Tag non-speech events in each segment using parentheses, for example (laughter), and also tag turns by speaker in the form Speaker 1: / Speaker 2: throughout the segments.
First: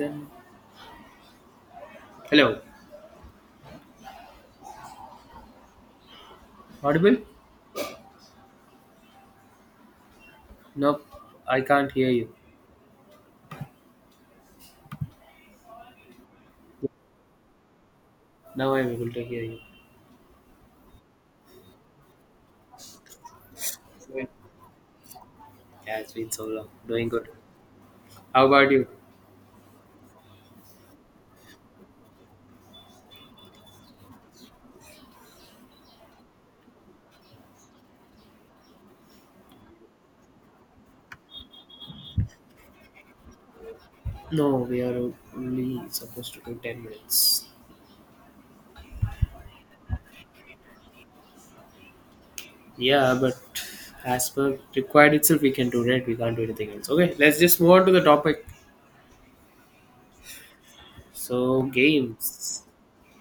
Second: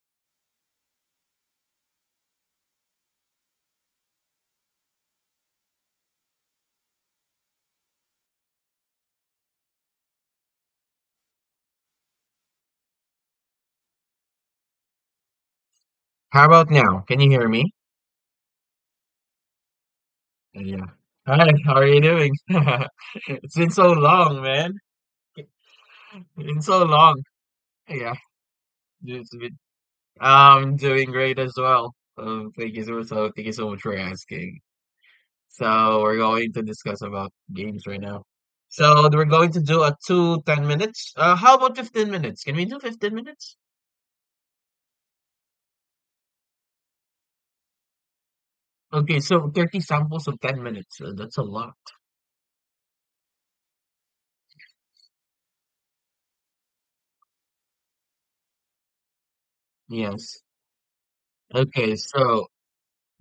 Speaker 1: Then. Hello. Audible? Nope, I can't hear you.
Speaker 2: How about now? Can you hear me?
Speaker 1: Now I'm able to hear you.
Speaker 2: Yeah. Hi, how are you doing? (laughs) It's been so
Speaker 1: Fine.
Speaker 2: long, man.
Speaker 1: Yeah, it's
Speaker 2: It's
Speaker 1: been so
Speaker 2: been
Speaker 1: long.
Speaker 2: so
Speaker 1: Doing
Speaker 2: long.
Speaker 1: good.
Speaker 2: Yeah,
Speaker 1: How about you?
Speaker 2: it's been, I'm doing great as well. Thank you so much. So thank you so much for asking. So we're going to discuss about games right now. So we're going to do a 2 10 minutes. How about 15 minutes? Can we do 15 minutes?
Speaker 1: No, we are only supposed to do 10 minutes.
Speaker 2: Okay, so 30 samples of 10 minutes. That's a lot.
Speaker 1: Yeah, but as per required itself, we can do it. We can't do anything else. Okay, let's just move on to the topic.
Speaker 2: Yes.
Speaker 1: So,
Speaker 2: Okay, so
Speaker 1: games.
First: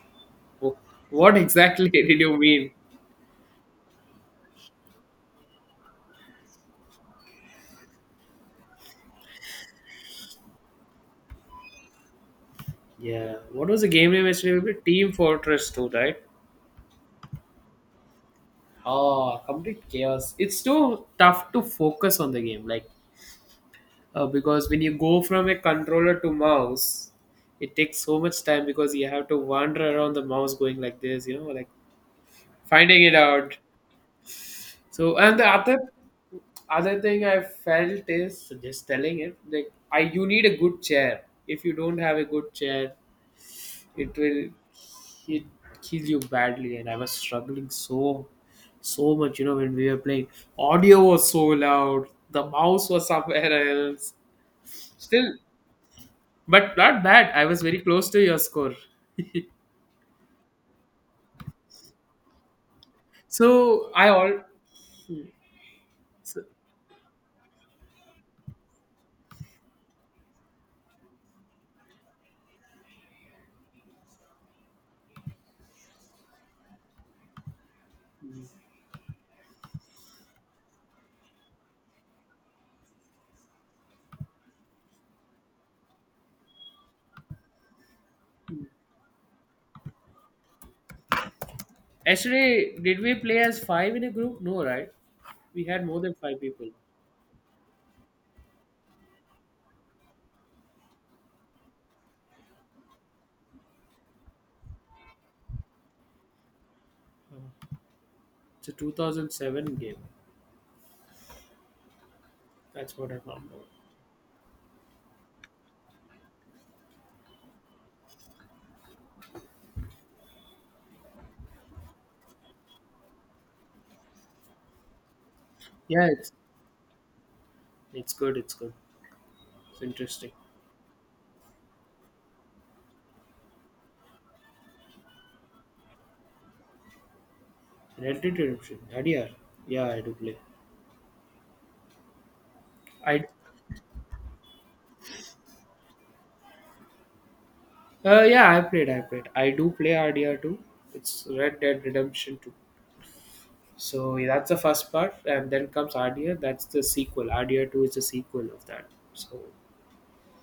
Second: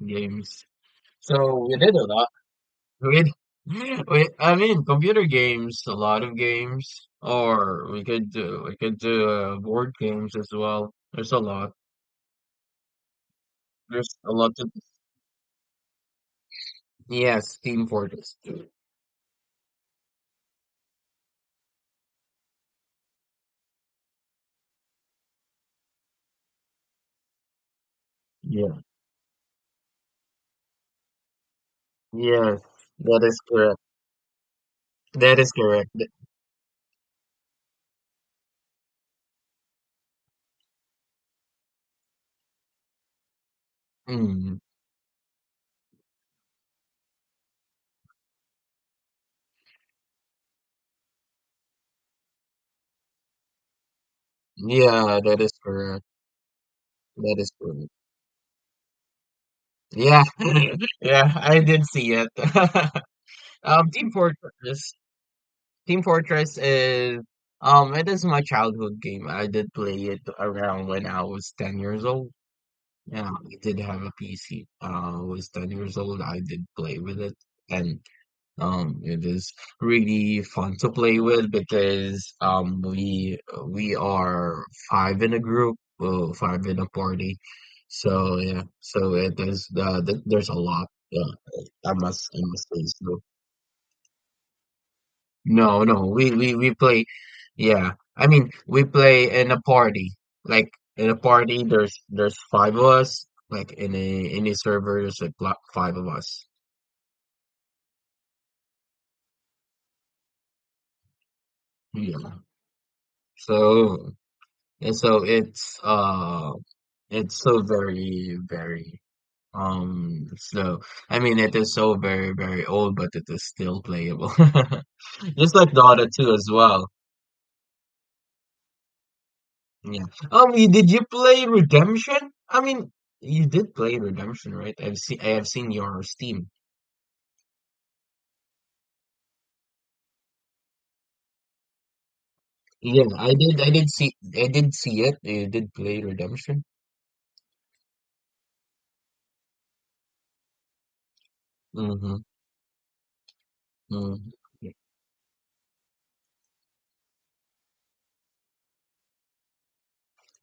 Speaker 2: games.
Speaker 1: Wh- What
Speaker 2: So we
Speaker 1: exactly (laughs)
Speaker 2: did a
Speaker 1: did
Speaker 2: lot.
Speaker 1: you mean?
Speaker 2: With (laughs) with I mean, computer games, a lot of games, or we could do board games as well. There's a lot.
Speaker 1: Yeah, what was the
Speaker 2: There's
Speaker 1: game name
Speaker 2: a lot
Speaker 1: yesterday?
Speaker 2: of
Speaker 1: We played Team Fortress 2, right?
Speaker 2: yes, Team Fortress too.
Speaker 1: Oh, complete chaos. It's so tough to focus on the game. Like, because when you go from a controller to mouse, it takes so much time
Speaker 2: Yeah.
Speaker 1: because you have to wander around the mouse going like this, like
Speaker 2: Yes,
Speaker 1: finding it
Speaker 2: that is
Speaker 1: out.
Speaker 2: correct.
Speaker 1: So,
Speaker 2: That
Speaker 1: and the
Speaker 2: is
Speaker 1: other
Speaker 2: correct.
Speaker 1: other thing I felt is, so just telling it, like, I, you need a good chair. If you don't have a good chair, it will
Speaker 2: Mm.
Speaker 1: it kill you badly. And I was struggling so much, when we were playing, audio was so loud, the mouse was somewhere else,
Speaker 2: Yeah,
Speaker 1: still
Speaker 2: that is correct.
Speaker 1: but not bad.
Speaker 2: That
Speaker 1: I
Speaker 2: is
Speaker 1: was very
Speaker 2: correct.
Speaker 1: close to your score. (laughs)
Speaker 2: Yeah, (laughs) yeah, I did see it. (laughs)
Speaker 1: so I
Speaker 2: Team
Speaker 1: all
Speaker 2: Fortress. Team
Speaker 1: so,
Speaker 2: Fortress is um it is my childhood game. I did play it around when I was 10 years old. Yeah, I did have a PC. I was 10 years old. I did play with it and it is really fun to play with because we are five in a group, five in a party. So yeah, so it is there's a lot. Yeah, I must
Speaker 1: yesterday
Speaker 2: say
Speaker 1: did we
Speaker 2: so.
Speaker 1: play as five in a group? No, right? We
Speaker 2: No,
Speaker 1: had more
Speaker 2: no,
Speaker 1: than
Speaker 2: we
Speaker 1: five
Speaker 2: we
Speaker 1: people.
Speaker 2: we play. Yeah, I mean, we play in a party. Like in a party, there's five of us. Like in a server, there's like five of us.
Speaker 1: It's a 2007 game.
Speaker 2: Yeah.
Speaker 1: That's what I found out.
Speaker 2: So so it's so very very so I mean it is so very very old, but it is still playable. (laughs) Just like Dota
Speaker 1: Yeah, it's
Speaker 2: 2 as well.
Speaker 1: it's good. It's good. It's
Speaker 2: Yeah.
Speaker 1: interesting.
Speaker 2: Did you play Redemption? I mean, you did play Redemption, right? I have seen your Steam.
Speaker 1: Red Dead Redemption. RDR. Yeah, I do play.
Speaker 2: Yeah,
Speaker 1: I
Speaker 2: I did see it. You did play Redemption.
Speaker 1: yeah, I played. I do play RDR too. It's Red Dead
Speaker 2: Mm-hmm.
Speaker 1: Redemption two. So yeah,
Speaker 2: Mm-hmm.
Speaker 1: that's the first part, and then comes Ardia. That's the sequel. Ardia 2 is the sequel of that. So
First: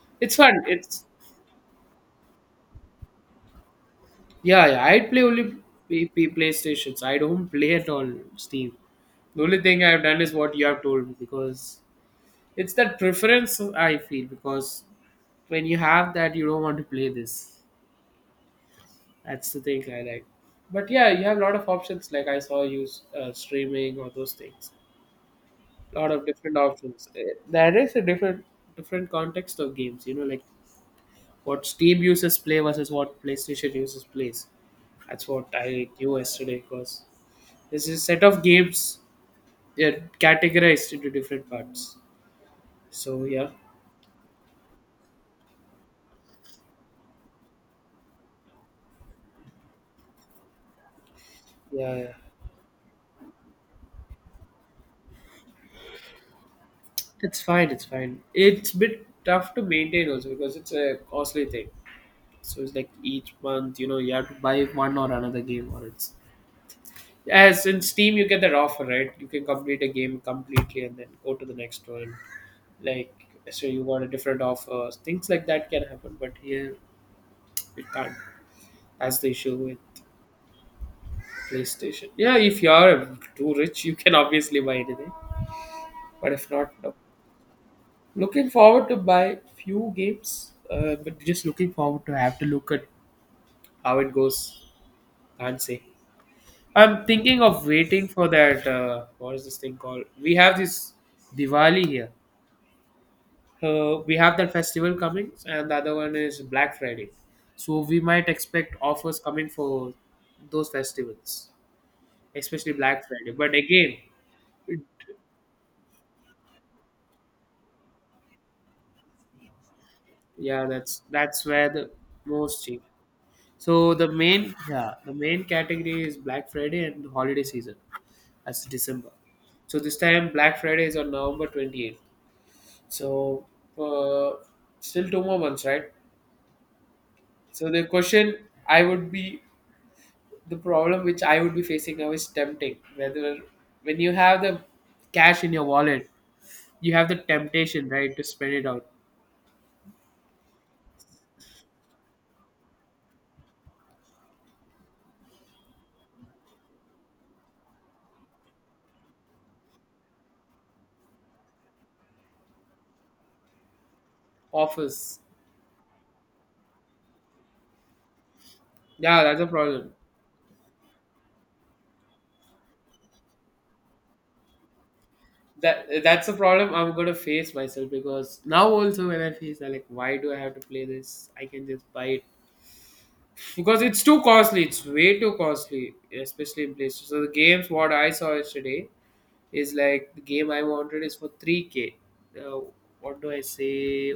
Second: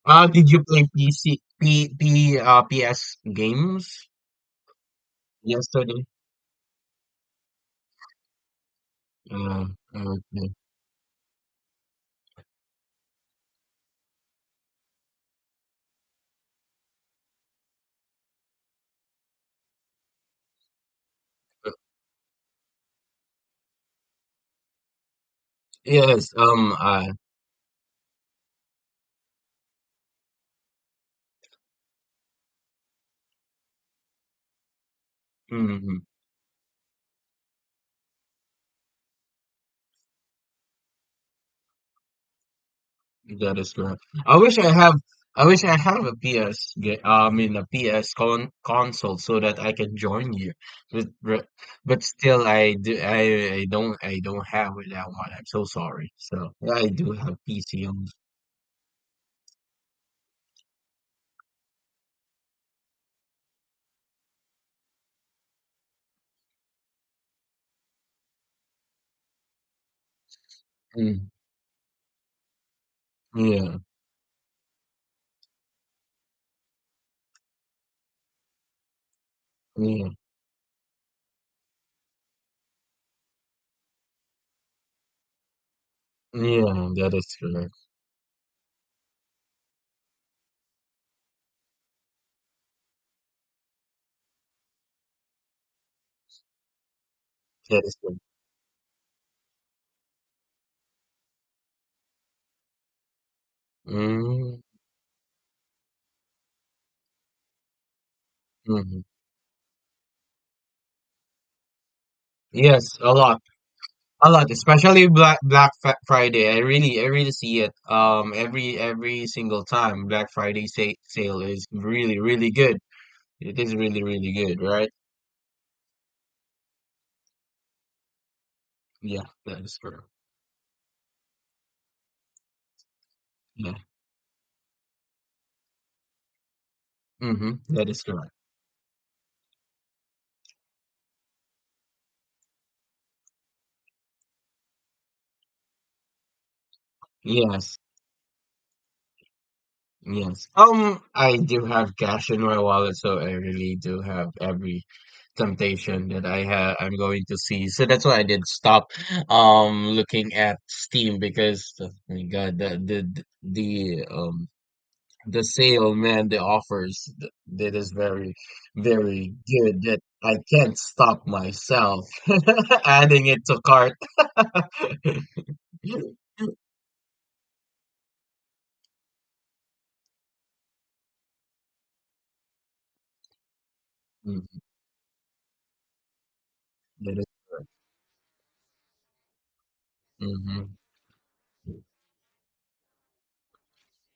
Speaker 1: it's
Speaker 2: Did
Speaker 1: fun.
Speaker 2: you play
Speaker 1: It's
Speaker 2: PC P, P uh, PS games
Speaker 1: Yeah, yeah. I play only
Speaker 2: yesterday?
Speaker 1: PlayStations. I don't play at all Steam. The only
Speaker 2: Uh,
Speaker 1: thing I've done is
Speaker 2: okay.
Speaker 1: what you have told me, because it's that preference I feel, because when you have that, you don't want to play this. That's the thing I like. But yeah, you have a lot of options. Like, I saw you, streaming or those things. Lot of
Speaker 2: Yes,
Speaker 1: different options. There is a different context of games, like what Steam users play versus what PlayStation users plays. That's what I
Speaker 2: mhm.
Speaker 1: knew yesterday, because there's a set of games, they're categorized into different parts. So yeah,
Speaker 2: That is correct. I wish I have a PS ga- uh, I mean a PS con console so that I can join you. But but
Speaker 1: yeah,
Speaker 2: but
Speaker 1: yeah.
Speaker 2: still I do I don't have that one. I'm so sorry. So yeah, I do have
Speaker 1: It's fine, it's
Speaker 2: PC only.
Speaker 1: fine. It's bit tough to maintain also because it's a costly thing. So it's like each month, you have to buy one or another game, or it's, as in Steam, you get that offer, right? You can complete a game completely and then
Speaker 2: Mm.
Speaker 1: go to the next one. Like, so
Speaker 2: Yeah.
Speaker 1: you got a different offer. Things like that can happen, but here it can't. That's the issue with
Speaker 2: Yeah.
Speaker 1: PlayStation. Yeah, if you are too rich, you can obviously buy anything. But if
Speaker 2: Yeah,
Speaker 1: not, no.
Speaker 2: that is correct.
Speaker 1: Looking forward to buy few games, but just looking forward to have to look at how it goes. Can't say. I'm thinking of
Speaker 2: That is
Speaker 1: waiting
Speaker 2: correct.
Speaker 1: for that. What is this thing called? We have this Diwali here. We have that
Speaker 2: Mm-hmm.
Speaker 1: festival coming, and the other one is Black Friday, so we might expect
Speaker 2: Mm-hmm.
Speaker 1: offers coming for those festivals, especially
Speaker 2: Yes,
Speaker 1: Black
Speaker 2: a
Speaker 1: Friday.
Speaker 2: lot.
Speaker 1: But again,
Speaker 2: A lot,
Speaker 1: it,
Speaker 2: especially Black Friday. I really see it every single time Black
Speaker 1: yeah,
Speaker 2: Friday sa
Speaker 1: that's
Speaker 2: sale
Speaker 1: that's
Speaker 2: is
Speaker 1: where the
Speaker 2: really really
Speaker 1: most
Speaker 2: good.
Speaker 1: cheap.
Speaker 2: It is
Speaker 1: So
Speaker 2: really
Speaker 1: the
Speaker 2: really
Speaker 1: main,
Speaker 2: good, right?
Speaker 1: yeah, the main category is Black Friday and holiday season, that's December.
Speaker 2: Yeah, that is
Speaker 1: So this
Speaker 2: correct.
Speaker 1: time Black Friday is on November 28th. So,
Speaker 2: Yeah.
Speaker 1: uh, still 2 more months, right? So
Speaker 2: Mm-hmm.
Speaker 1: the
Speaker 2: That is correct.
Speaker 1: question, I would be the problem which I would be facing now is tempting. Whether when you have the cash in your wallet, you have the
Speaker 2: Yes.
Speaker 1: temptation, right, to spend it out.
Speaker 2: Yes. I do have cash in my wallet, so I really do have every temptation that I have I'm going to see. So that's why I did stop looking at Steam because oh my God, the um
Speaker 1: Office.
Speaker 2: the sale, man, the offers, that is very,
Speaker 1: Yeah,
Speaker 2: very
Speaker 1: that's a
Speaker 2: good
Speaker 1: problem.
Speaker 2: that I can't stop myself (laughs) adding it to cart. (laughs)
Speaker 1: That's a problem I'm gonna face myself, because now also when I face that, like, why do I have to play this? I can just buy it. Because it's too
Speaker 2: Mm,
Speaker 1: costly, it's way too costly, especially in places.
Speaker 2: that
Speaker 1: So
Speaker 2: is-
Speaker 1: the games, what I saw yesterday, is like the game I
Speaker 2: mhm.
Speaker 1: wanted is for 3K. Uh, what do I say?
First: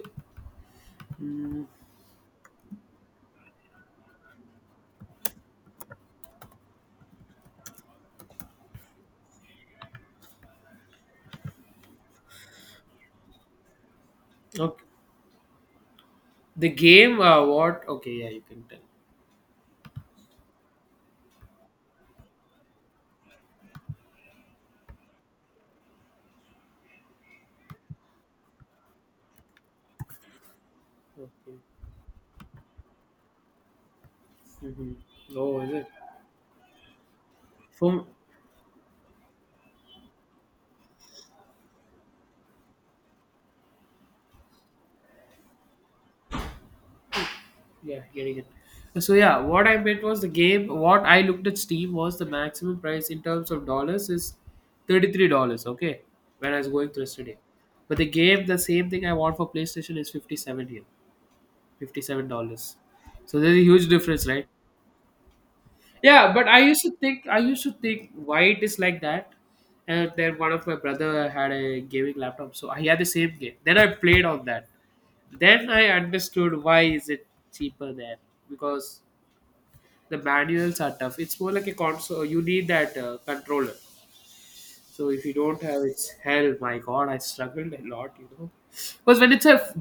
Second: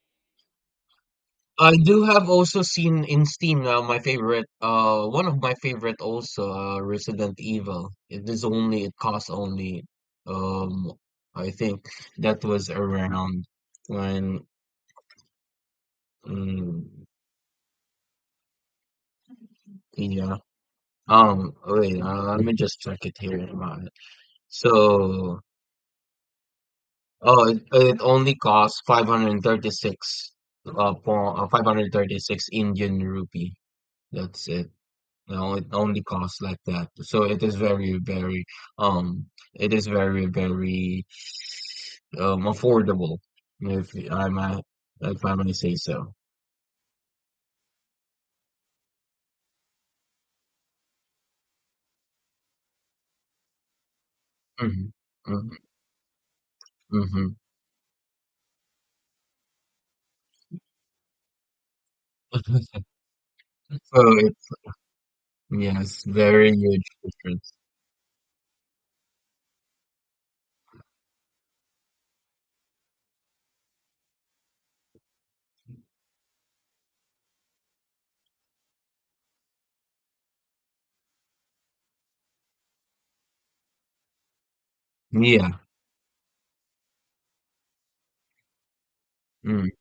Speaker 1: Mm,
Speaker 2: I do have also seen in Steam now my favorite, one of my favorite also, Resident Evil. It is only, it costs only, um, I think that was around when,
Speaker 1: okay. The
Speaker 2: mm,
Speaker 1: game, what? Okay, yeah, you can tell.
Speaker 2: yeah. Let me just check it here in my. So, oh, it only costs 536
Speaker 1: Okay.
Speaker 2: 536 Indian rupee. That's it.
Speaker 1: Mhm.
Speaker 2: No,
Speaker 1: Oh,
Speaker 2: it
Speaker 1: is it?
Speaker 2: only costs like that. So it is very,
Speaker 1: From
Speaker 2: very, um, it is very, very, affordable, if I might, if I may say so.
Speaker 1: Yeah, getting it. So yeah, what I meant was, the game, what I looked at Steam, was the maximum price in terms of dollars is thirty three
Speaker 2: Mm-hmm.
Speaker 1: dollars. Okay, when I was going through
Speaker 2: Mm-hmm.
Speaker 1: yesterday,
Speaker 2: (laughs)
Speaker 1: but the game, the same thing I want for PlayStation is 57 here, $57. So there's a huge
Speaker 2: So
Speaker 1: difference, right?
Speaker 2: it's, yes,
Speaker 1: Yeah, but
Speaker 2: very
Speaker 1: I used
Speaker 2: huge
Speaker 1: to think I
Speaker 2: difference.
Speaker 1: used to think why it is like that. And then one of my brother had a gaming laptop, so I had the same game. Then I played on that. Then I understood why is it cheaper there, because the manuals are tough. It's more like a console. You need that controller. So if you
Speaker 2: Yeah.
Speaker 1: don't have, its hell, my god, I struggled a lot. Because when it's a
Speaker 2: Mm-hmm.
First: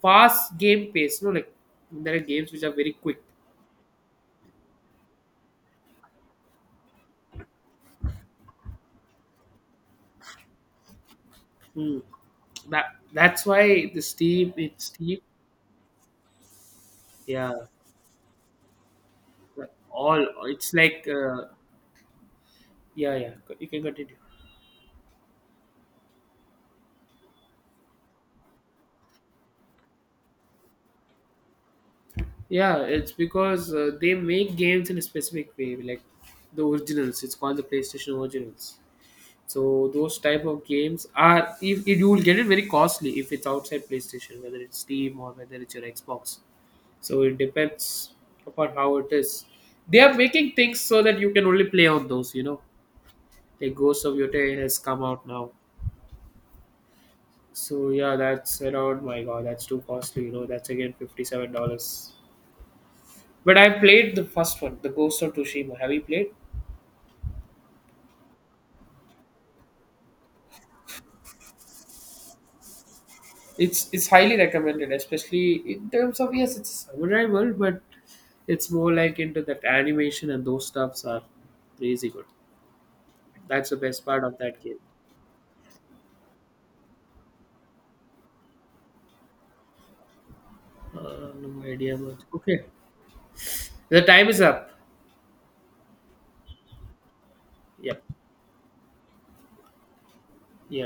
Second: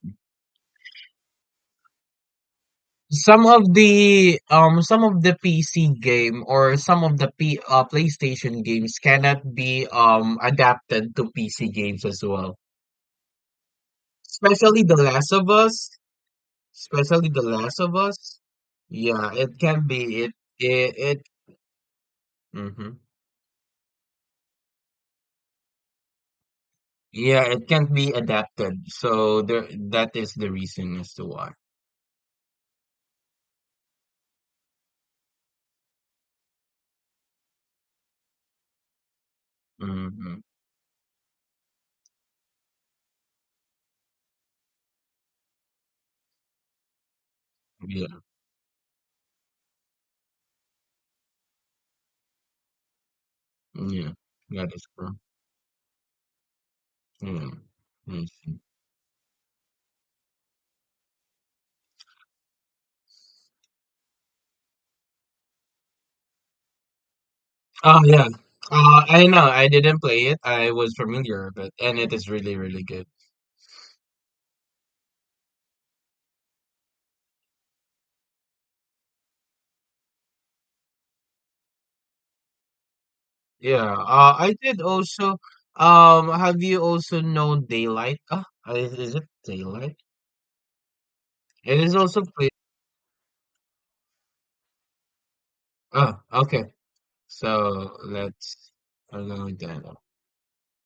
Speaker 1: fast game pace, like, there are games which are very quick.
Speaker 2: Some of the PC game or some of the P PlayStation games cannot be adapted to PC
Speaker 1: Hmm.
Speaker 2: games as well.
Speaker 1: That that's why the Steam
Speaker 2: Especially
Speaker 1: it's
Speaker 2: The
Speaker 1: Steam.
Speaker 2: Last of Us, especially The
Speaker 1: Yeah,
Speaker 2: Last of Us. Yeah, it can be
Speaker 1: all
Speaker 2: it
Speaker 1: it's
Speaker 2: it,
Speaker 1: like,
Speaker 2: it hmm
Speaker 1: yeah, yeah. You can continue.
Speaker 2: yeah, it can't be adapted. So there that is the reason as to why.
Speaker 1: Yeah, it's because, they make games in a specific way, like the originals. It's called the PlayStation originals. So those
Speaker 2: hmm
Speaker 1: type of games are, if you will get it very costly if it's outside PlayStation, whether it's Steam or whether it's your Xbox. So it
Speaker 2: Yeah,
Speaker 1: depends upon how it is. They are making things so that you can only play on those. Like Ghost
Speaker 2: yeah,
Speaker 1: of Yotei
Speaker 2: that
Speaker 1: has
Speaker 2: is
Speaker 1: come
Speaker 2: true.
Speaker 1: out now.
Speaker 2: Yeah,
Speaker 1: So yeah,
Speaker 2: I see.
Speaker 1: that's around, my god, that's too costly. That's again $57. But I played the first one, The Ghost of Tsushima. Have you played?
Speaker 2: Oh, yeah. I know. I didn't play it. I was familiar, but and it is really, really good.
Speaker 1: It's highly recommended, especially in terms of, yes, it's a samurai world, but it's more like into that animation and those stuffs are crazy good. That's the
Speaker 2: Yeah.
Speaker 1: best part of
Speaker 2: I
Speaker 1: that game.
Speaker 2: did also. Have you also known Daylight? Is it Daylight?
Speaker 1: No
Speaker 2: It is
Speaker 1: idea much.
Speaker 2: also played.
Speaker 1: Okay, the time is up.
Speaker 2: Oh, okay. So
Speaker 1: Yep.
Speaker 2: let's along with that.
Speaker 1: Yeah.